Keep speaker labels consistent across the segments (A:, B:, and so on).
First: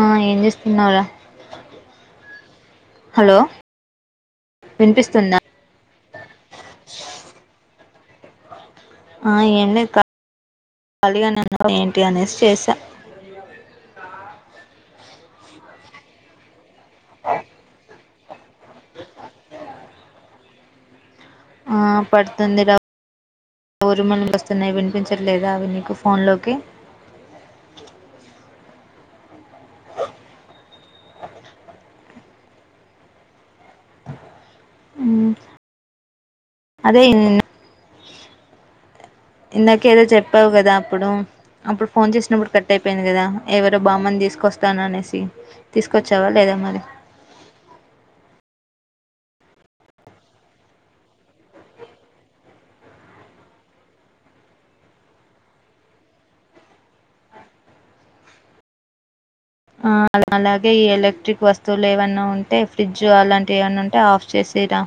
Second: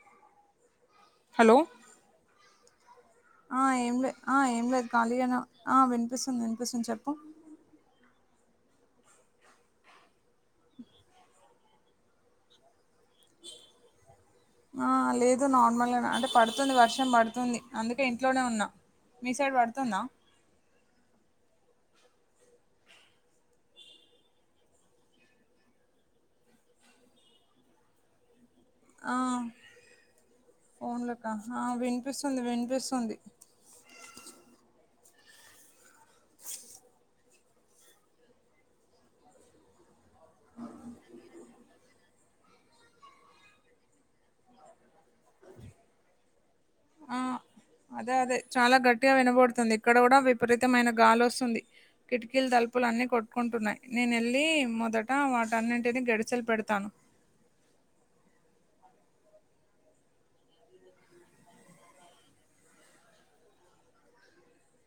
A: ఆ ఏం చేస్తున్నావురా హలో
B: ఆ ఏం లేదు ఏం లేదు ఖాళీగానే
A: వినిపిస్తుందా
B: వినిపిస్తుంది వినిపిస్తుంది చెప్పు
A: ఆ ఏం లేదు కలీగనే ఉన్న ఏంటి అనేసి చేసా
B: ఆ లేదు నార్మల్ గానే అంటే పడుతు పడుతుంది వర్షం పడుతుంది అందుకే ఇంట్లోనే ఉన్నా మీ సైడ్ పడుతుందా
A: ఆ పడుతుంది రా ఊరు ములు వస్తున్నాయి వినిపించట్లేదా అవి నీకు ఫోన్లోకి
B: అ ఫోన్లకా ఆ వినిపిస్తుంది వినిపిస్తుంది
A: హ్ అదే ఇందాక ఏదో చెప్పవు కదా అప్పుడు అప్పుడు ఫోన్ చేసినప్పుడు కట్ అయిపోయింది. కదా ఎవరో బామ్మను తీసుకొస్తాను అని అనేసి తీసుకొచ్చావా లేదా మరి
B: ఆ అదే అదే చాలా గట్టిగా వినబడుతుంది ఇక్కడ కూడా విపరీతమైన గాలి వస్తుంది కిటికీలు తలుపులు అన్ని కొట్టుకుంటున్నాయి. నేను వెళ్ళి మొదట వాటన్నింటిని గడిచలు పెడతాను
A: ఆ అలాగే ఈ ఎలక్ట్రిక్ వస్తువులు ఏవైన్నా ఉంటే ఫ్రిడ్జ్ అలాంటివి ఏమైన్నా ఉంటే ఆఫ్ చేసి చేయిరా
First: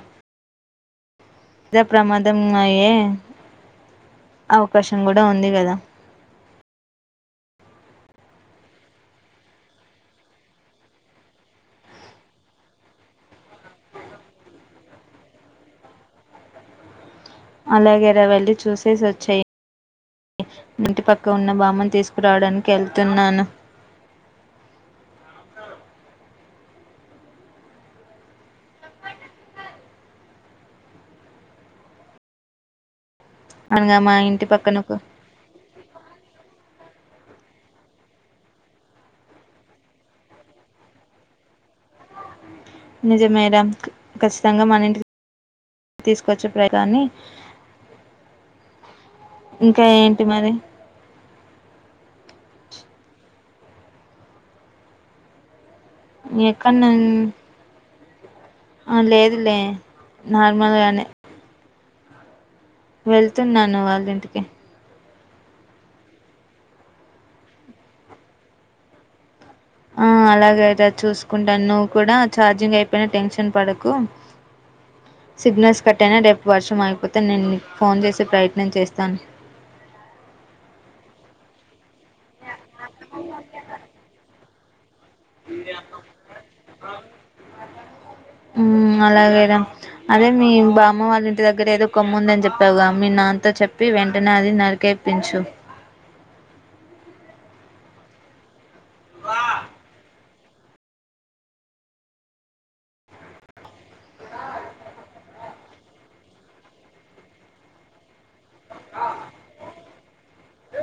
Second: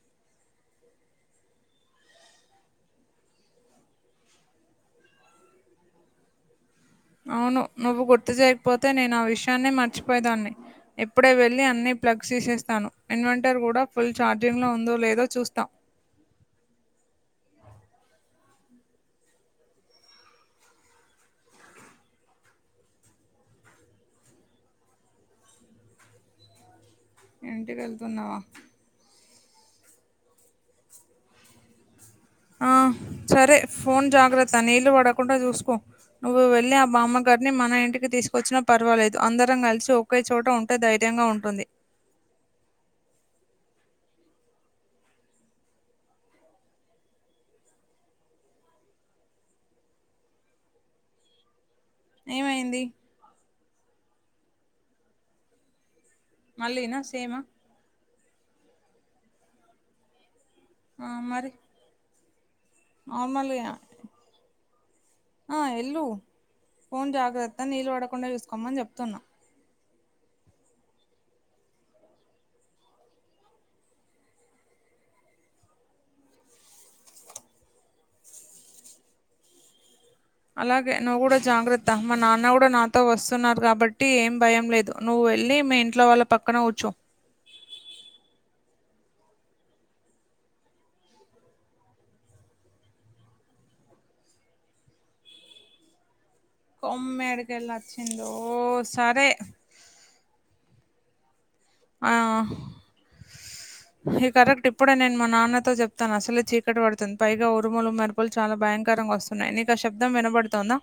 A: ఇదా ప్రమాదం అయ్యే అవకాశం కూడా ఉంది గాదా
B: అవును నువ్వు గుర్తు చేయకపోతే నేను ఆ విషయాన్ని మర్చిపోయేదాన్ని ఇప్పుడే వేళ్లి అన్ని ప్లగ్స్ తీసేస్తాను ఇన్వెంటర్ కూడా ఫుల్ చఛార్జింగ్ లో ఉందో లేదో చూస్తా
A: అలాగేరా వెళ్ళి చూసేసి వచ్చేయి ఇంటి పక్క ఉన్న బామ్మను తీసుకురావడానికి వెళ్తున్నాను
B: ఇంటికి వెళ్తున్నావా ఆ సరే
A: అనగా
B: ఫోన్
A: మా ఇంటి
B: జాగ్రత్త
A: పక్కన
B: నీళ్లు
A: ఒక
B: పడకుండా చూసుకో నువ్వు వెళ్ళి మా అమ్మగారిని మన ఇంటికి తీసుకొచ్చినా పర్వాలేదు అందరం కలిసి ఒకే చోట ఉంటే ధైర్యంగా ఉంటుంది.
A: నిజమేరా ఖచ్చితంగా మనంటి తీసుకొచ్చి ప్రగాన్ని ఇంకా ఏంటి మరి
B: ఏమైంది
A: ఎక్కన్నా
B: మళ్ళీనా సేమా?
A: ఆ లేదు లే నార్మల్ గానె
B: ఆ! మరి? నార్మల్‌గా
A: వెళ్తున్నాను వాళ్ళింటికి
B: ఆ ఎల్లు ఫోన్ జాగ్రత్త నీళ్ళు పడకుండా చూసుకోమని చెప్తున్నా
A: అలాగైతే చూసుకుంటాను నువ్వు కూడా ఛార్జింగ్ అయిపోయిన టెన్షన్ పడకు సిగ్నల్స్ కట్టయినా రేపు వర్షం ఆగిపోతే నేను మీకు ఫోన్ చేసే ప్రయత్నం చేస్తాను
B: అలాగే నువ్వు కూడా జాగ్రత్త మా నాన్న కూడా నాతో వస్తున్నారు కాబట్టి ఏం భయం లేదు నువ్వు వెళ్ళి మీ ఇంట్లో వాళ్ళ పక్కన కూర్చో
A: మ్ అలాగే రా అదే మీ బామ్మ వాళ్ళ ఇంటి దగ్గర ఏదో కొమ్ముందని చెప్పావుగా మీ నా అంత చెప్పి వెంటనే అది నరికేపించు
B: కొమ్మేడికెల్లచ్చిందొ సరే ఆహ్ హి కరెక్ట్ ఇప్పుడే నేన్ మా నాన్నతో చెప్తాను అసలే చీకటి పడుతుంది పైగా ఉరుములు మెరుపులు చాలా భయంకర్ విధంగ వస్తున్నాయి నీకా శబ్దం వినబడుతోందా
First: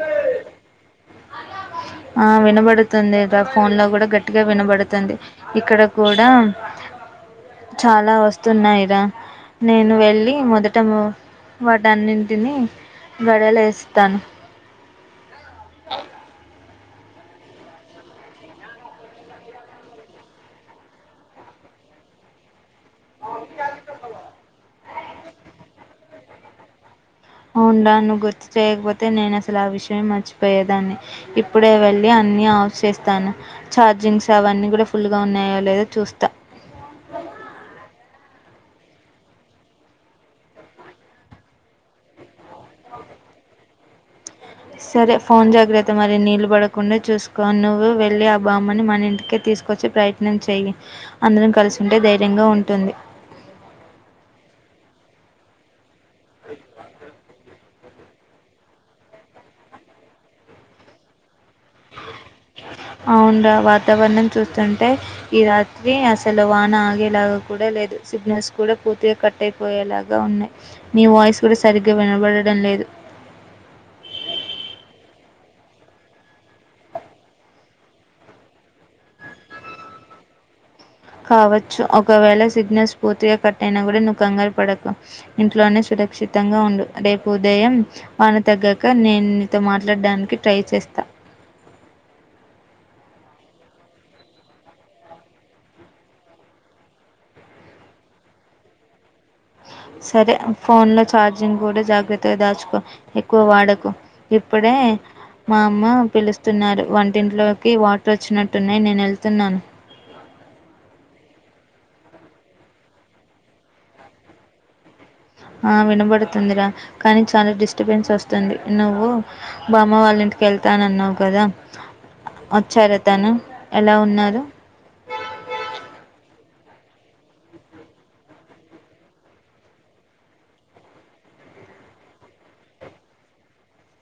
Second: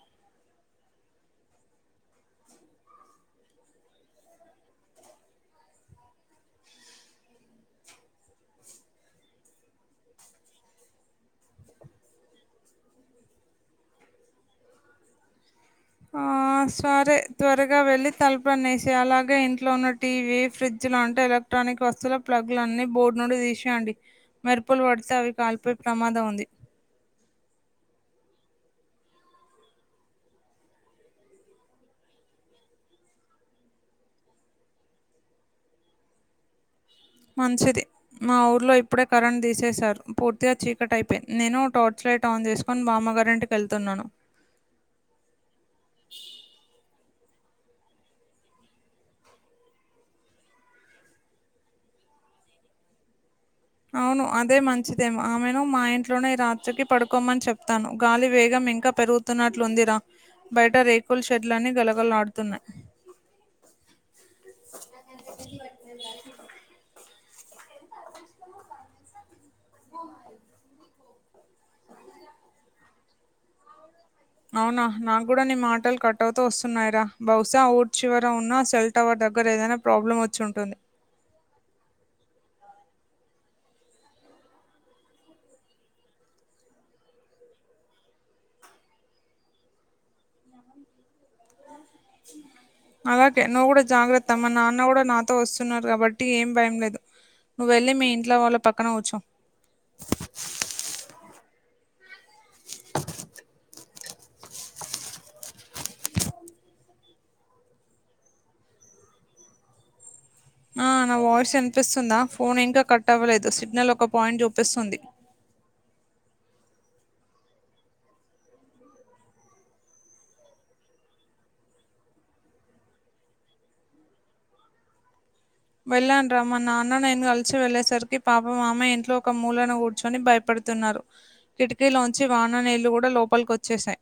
A: ఆ వినబడుతుంది రా ఫోన్ లో కూడా గట్టిగా వినబడుతుంది ఇక్కడ కూడా
B: [unintelligible] [inaudible]
A: చాలా వస్తున్నాయి రా నేను వెళ్ళి మొదట వ వాటన్నింటిని వడలేస్తాను
B: ఆ ఆ సరే త్వరగా వెళ్ళి తలుపులన్ని ఏసేయ్ అలాగే ఇంట్లో ఉన్న టీవీ ఫ్రిడ్జ్ లు అంటే ఎలక్ ఎలక్ర్టానిక్ వస్తువుల ప్లగ్గులన్నీ బోర్డ్ నుండి తీసేయండి మెరుపులు పడితే అవి కాలిపోయే ప్రమాదం ఉంది
A: అవుండా నువ్ గుర్తు చేయకపోతే నేనసలు ఆ విషయమే మర్చిపోయేదాన్ని ఇప్పుడే వెళ్ళి అన్ అన్ని ఆఫ్ చేస్తాను చార్జింగ్స్ అవన్నీ కూడా ఫుల్ గా ఉన్నాయో లేదో చూస్తా
B: మంచిది మా ఊర్లో ఇప్పుడే కరెంట్ తీసేసారు పూర్తిగా చీకటయిపోయింది నేను టార్చ్ లైట్ ఆన్ చేసుకొని బామ్మగార్ కరెంట్ కెళ్తున్నాను
A: సరే ఫోన్ జాగ్రత్త మరి నీళ్ళు పడకుండా చూస్ కో నువ్వు వెళ్లి ఆ బామ్మని మన ఇంటికే తీసుకొచ్చే ప్రయత్నం చేయి అందరం కలిసుంటే ధైర్యం గా ఉంటుంది
B: అవును అదే మంచిదేమో ఆమెను మా ఇంట్లోనే ఈ రాత్రికి పడుకోమని చెప్తాను. గాలి వేగం ఇంకా పెరుగుతున్నట్లుందిరా బయట రేకుల్ షెడ్ గలగల్ ఆడుతున్నాయి.
A: అవున్ రా వాతావరణం చూస్తుంటే ఈ రాత్రి అసలు వాన ఆగేలాగా కూడా లేదు సిగ్నల్స్ కూడా పూర్తిగా కట్ అయిపోయేలాగా ఉన్నాయి నీ వాయిస్ గూడా సరిగ్గ వినబడడం లేదు
B: అవునా నాక్ కూడా నీ మాటలు కట్ అవుతూ వస్తున్నాయిరా బహుశా ఊర్ చివర ఉన్నా సెల్ టవర్ దగ్ దగ్గర ఏదైనా ప్రాబ్లమ్ వచ్చి ఉంటుంది.
A: కావచ్చు ఒకవేళ సిగ్నల్స్ పూర్తిగా కట్టయినా కూడా నువ్ కంగారుపడకు ఇంట్లోనే షిట సురక్షితంగా ఉండు రేపు ఉదయం వాన తగ్గాక నేన్ నీతో మాట్లాడడానికి ట్రై చేస్తా.
B: నాకు నచ్చిన అలాగే నువ్వు గూడా జాగ్రత్త మా నాన్న కూడా నాతో వస్తున్నారు కాబట్టి ఏం భయం లేదు నువ్వు వెళ్ళి మీ ఇంట్లో వాళ్ళ పక్కన కూర్చో
A: సరే ఫోన్లో చార్జింగ్ గూడా జాగ్రత్తగా దాచుకో ఎక్కువ వాడకు ఇప్పుడే మా అమ్మ పిలుస్తున్నారు వంటింట్లోకి వాటర్ వచ్చినట్టున్నాయి నేనేళ్తున్నాను
B: [unintelligible] ఆ నా వాయిస్ వినిపిస్తుందా ఫోన్ ఇంకా కట్ అవ్వలేదు సిగ్నల్ ఒక పాయింట్ చూపిస్తుంది
A: అ వినబడుతుందిరా కానీ చాలా డిస్టర్బెన్స్ వస్తుంది నువ్వు బామ్మ వాళ్ళింటికెళ్తా న్నన్నావు కదా వోచ్చార తను ఎలా ఉన్నారు
B: వెళ్ళాను రా మా నాన్న నేన్ కలిసి వెళ్ళేసరికి పాపం ఆమె ఇంట్లో ఒక మూలన కూర్చొని భయపడుతున్నారు కిటికీలోంచి వాన నీళ్ళు కూడా లోపలికోచ్చేసాయి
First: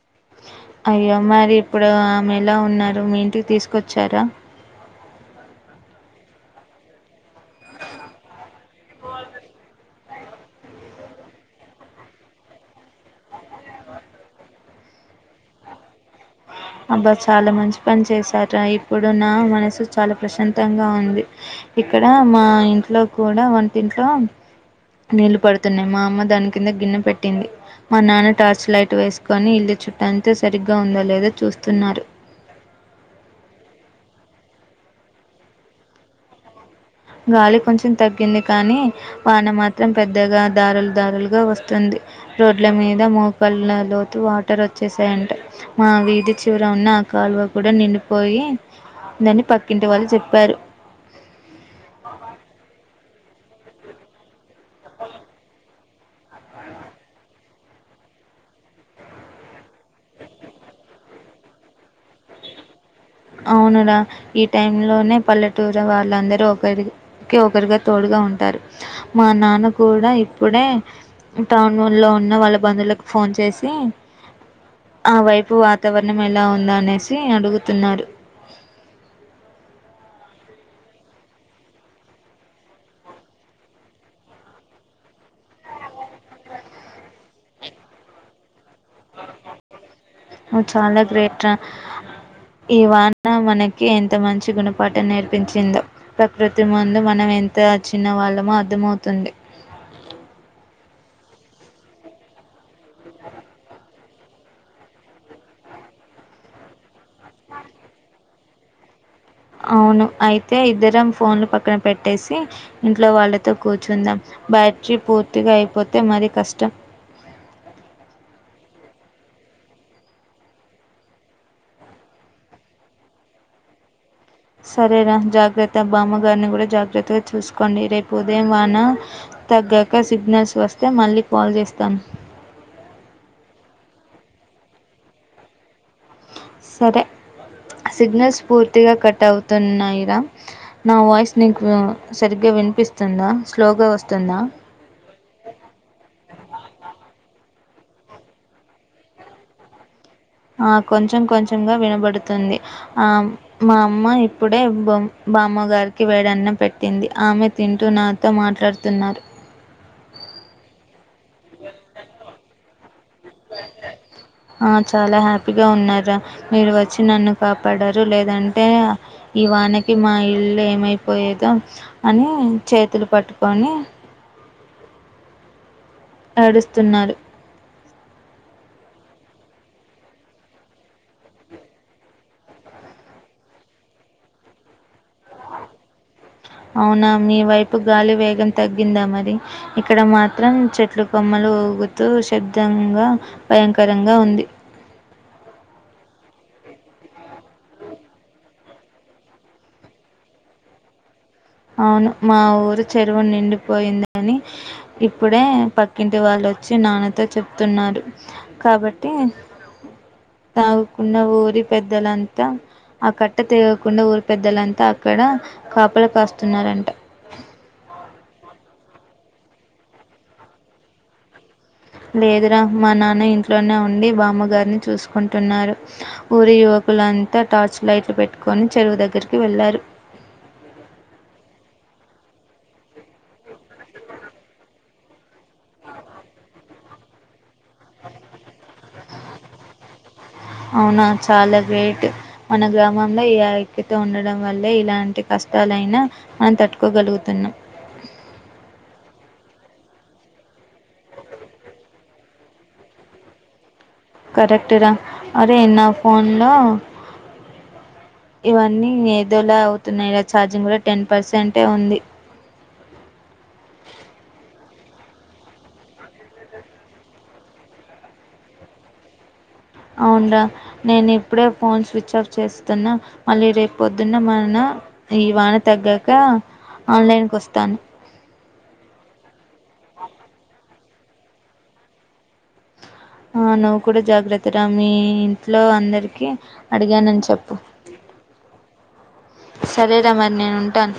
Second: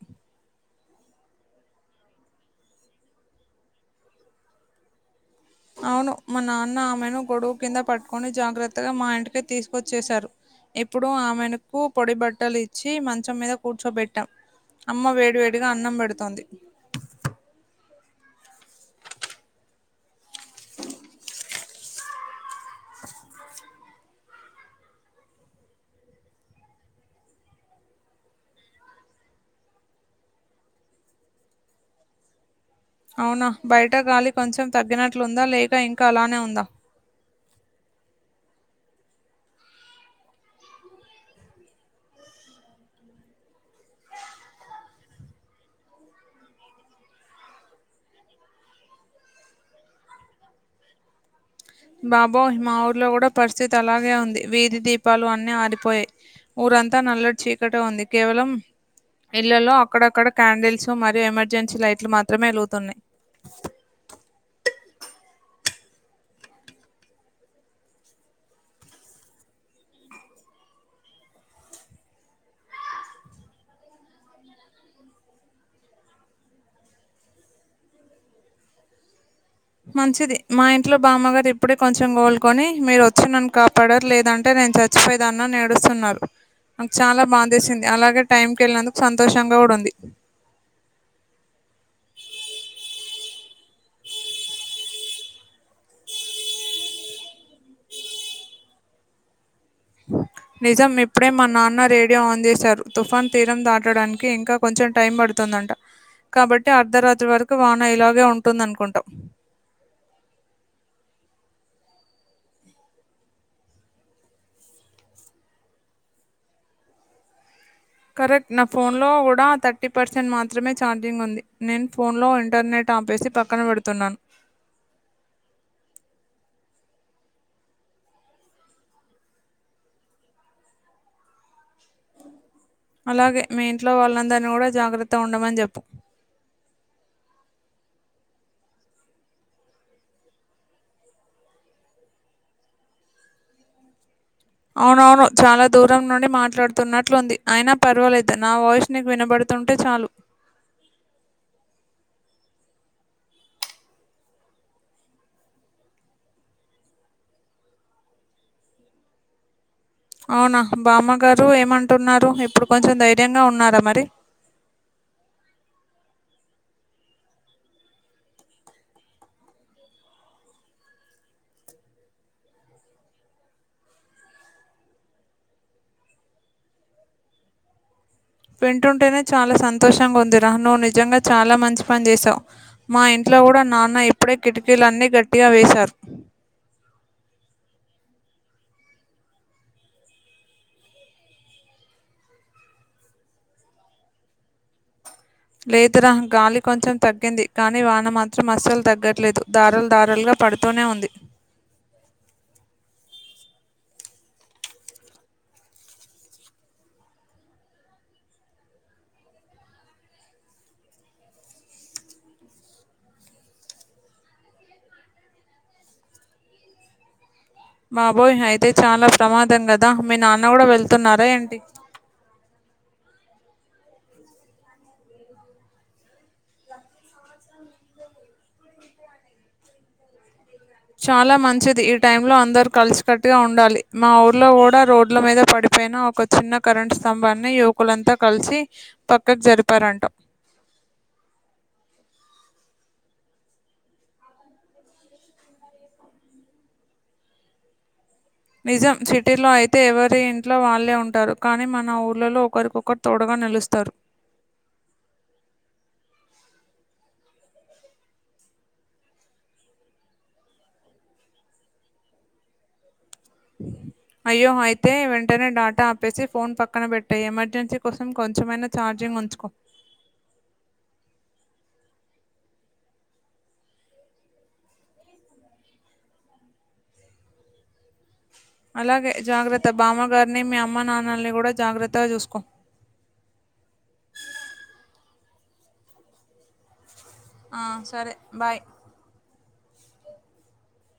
A: అయ్యో మరి ఇప్పుడు ఆమె ఎలా ఉన్నారు మీ ఇంటికి తీసుకొచ్చారా
B: అవును మా నాన్న ఆమెను గొడుగు కింద పట్టుకొని జాగ్రత్తగా మా ఇంటికి తీసుకొచ్చేశారు ఇప్పుడు ఆమెనుకు పొడి బట్టలు ఇచ్చి మంచం మీద కూర్చోబెట్టా అమ్మ వేడ్ వేడిగా అన్నం పెడుతోంది
A: తర ఇప్పుడు నా మనసు చాలా ప్రశాంతంగా ఉంది ఇక్కడ మా ఇంట్లో కూడ్ అల వంటింట్లో నీళ్లు పడుతున్నాయి మా అమ్మ దాని కింద గిన్నె పెట్టింది మా నాన్న టార్చ్ లైట్ వేసుకొని ఇల్లు చుట్టంత సరిగ్గా ఉందోలేదో చూస్తున్నారు
B: అవునా బయట గాలి కొంచెం తగ్గినట్లుందా లేక ఇంకా అలానే ఉందా
A: గాలి కొంచెం తగ్గింది కానీ వాన మాత్రం పెద్దగా దారలు దారలుగా వస్తుంది రోడ్ల మీద మోకళ్ల లోతు వాటర్ వచ్చేసాయంట మా వీధి చివర ఉన్న ఆ కాల్వ కూడా నిండిపోయి దని పక్కింటి వాళ్ళు చెప్పారు
B: బాబోయ్ మా ఊర్లో కూడా పరిస్థితి అలాగే ఉంది వీధి దీపాలు అన్ని ఆరిపో పోయి ఊరంతా నల్లటి చీకటే ఉంది కేవలం ఇళ్లలో అక్కడక్కడ క్యాండిల్స్ మరియు ఎమర్జెన్సీ లైట్లు మాత్రమే వెలుగుతున్నాయి
A: అవునుర ఈ టైం లోనే పల్లెటూరు వాళ్ళందరూ ఒకరి కె ఒకరిగా తోడుగా ఉంటారు మా నాన్న కూడా ఇప్పుడే టౌన్లో ఉన్న వాళ్ళ బంధువులకు ఫోన్ చేసి ఆ వైపు వాతావరణం ఎలా ఉందా అనేసి అడుగుతున్నారు
B: మంచిది మా ఇంట్లో బామగారు ఇప్పుడే కొంచెం కోల్కొని మీరు వచ్చి నన్ను కాపాడరు లేదంటే నేను చచ్చిపోయే దాన్ని అని ఏడుస్తున్నారు నాక్ చాలా బాధేసింది అలాగే టైం కెళ్ళినందు
A: నువ్వు చాలా గ్రేట్ర ఇవాన్ మనకి ఎంత మంచి గుణపాఠం నేర్పించిందో ప్రకృతి ముందు మనం ఎ త చిన్న వాళ్ళమో అర్థమవుతుంది
B: బ నిజం ఇప్పుడే మా నాన్న రేడియో ఆన్ చేశారు తుఫాన్ తీరం దాటడానికి ఇంకా కొంచెం టైం పడుతు దంట కాబట్టి అర్ధరాత్రి వరకు వాన ఇలాగే ఉంటుంది అనుకుంటా
A: అవును అయితే ఇద్దరం ఫోన్లు పక్కన పెట్టేసి ఇంట్లో వాళ్ళతో కూర్చుందాం బ్యాట్రీ పూర్తిగా అయిపోతే మరి కష్టం
B: కరెక్ట్ నా ఫోన్ లో కూడా థర్టీ పర్సెంట్ మాత్రమే ఛార్జింగ్ ఉంది నేను ఫోన్ లో ఇంటర్నెట్ టపేసి పక్కన పెడుతున్నాను
A: సరేరా జాగ్రత్త బామ్మగారిని కూడా జాగ్రత్తగా చూసుకోండి రేపు ఉదయం వాన తగ్గాక సిగ్నల్స్ వస్తే మళ్ళీ కాల్ చేస్త
B: అలాగే మీ ఇంట్లో వాళ్ళందరినీ కూడా జాగ్రత్త ఉండమని చెప్పు
A: సరే సిగ్నల్స్ పూర్తిగా కట్ అవుతున్నాయిరా నా వాయిస్ నీకు సరిగ్గా వినిపిస్తుందా స్లోగా వస్తుందా
B: అవునవును చాలా దూరం నుండి మాట్లాడుతున్నట్లుంది అయినా పర్వాలేదు నా వాయిస్ నీకు వినబడుతు అట్లుంటే చాలు
A: ఆ కొంచెం కొంచెంంగా వినబడుతుంది ఆ మా అమ్మ ఇప్పుడే బొమ్ బామ్మగారికి వేడన్న పెట్టింది ఆమె తింటూ నాతో మాట్లాడుతున్నారు
B: అవునా బామ్మ గారు ఏమంటున్నారు ఇప్పుడు కొంచెం ధైర్యంగా ఉన్నారా మరి
A: ఆ చాలా హ్యాపీగా ఉన్నారా మీరు వచ్చి నన్ను కాపాడరు లేదంటే ఈ వానకి మా ఇల్లు ఏమైపోయేది అని చేతులు పట్టుకొని ఏడుస్తున్నారు
B: వింటుంటేనే చాలా సంతోషంగా ఉంది రా నువ్వు నిజంగా చాలా మంచి పని చేసావు మా ఇంట్లో లో కూడా నాన్న ఇప్పుడే కిటికీలు అన్ని
A: అవునా మీ వైపు గాలి వేగ గం తగ్గిందా మరి ఇక్కడ మాత్రం చెట్లు కొమ్మలు ఊగుతూ శబ్దంగా భయంకరంగా ఉంది
B: ఆ లేదురా గాలి కొంచెం తగ్గింది కానీ వాన మాత్రం అస్సలు తగ్గట్లేదు దారాలు దారాలుగా పడుతూనే ఉంది
A: అవును మా ఊరి చెరువు నిండిపోయిందని ఇప్పుడే పక్కింటి వాళ్ళు వచ్చి నాన్నతో చెప్తున్నారు కాబట్టి తాగాకున్న ఊరి పెద్దల అంత ఆ కట్ట తెగకుండా ఊరి పెద్దలంతా అక్కడ కాపల కాస్తున్నారంట
B: బాబోయ్ అయితే చాలా ప్రమాదం గదా మీ నాన్న కూడా వెళ్తున్నారా ఏంటి
A: లేదురా మా నాన్న ఇంట్లోనే ఉండి బామ్మగారిని చూసుకుంటున్నారు ఊరి యువ కులంతా టార్చ్ లైట్లు పెట్టుకొని చెరువు దగ్గరికి వెళ్ళారు
B: [inaudible] చాలా మంచిది ఈ టైంలో అందరు కలిసికట్టుగా ఉండాలి మా ఊర్లో కూడా రోడ్ల మీద పడి పైన ఒక చిన్న కరెంట్ స్తంభాన్ని యువకులంతా కలిసి పక్కకు జరిపారంట
A: అవునా చాలా గ్రేట్ మన గ్రామంలో ఈ ఐక్యత ఉండడం వల్లే ఇలాంటి క ష్టలయినా మనం తట్టుకోగలుగుతున్నాం
B: నిజం సిటీలో అయితే ఎవరి ఇంట్లో వాళ్ళే ఉంటారు కానీ మన ఊర్లలో ఒకరికొకరు తోడుగా నిలుస్తారు
A: కరెక్ట్ రా అరే నా ఫోన్లో ఇవన్నీ ఏదోలా అవుతున్నాయిరా ఛార్జింగ్ కూడా టెన్ పర్సెంటే ఉంది
B: అయ్యో అయితే వెంటనే డాటా ఆప్పేసి ఫోన్ పక్కన పెట్టాయి ఎమర్జెన్సీ కోసం కొంచెమయిన ఛార్జింగ్ గ్ ఉంచుకో
A: అవున్రా నేను ఇప్పుడే ఫోన్ స్విచ్ ఆఫ్ చేస్తున్నా మళ్ళీ రేపు పొద్దున్న మన ఈ వాన తగ్గాక ఆన్లైన్కు వస్తాను.
B: అలాగే జాగ్రత్త బామ్మగారిని మీ అమ్మ నాన్నల్ని గూడా జాగ్రత్తగా చూసుకో
A: ఆ నువ్వు కూడా జాగ్రత్తరా మీ ఇంట్లో అందరికి అడిగానని
B: ఆ సరే బాయ్
A: సరే రా మరి నేను ఉంటాన్.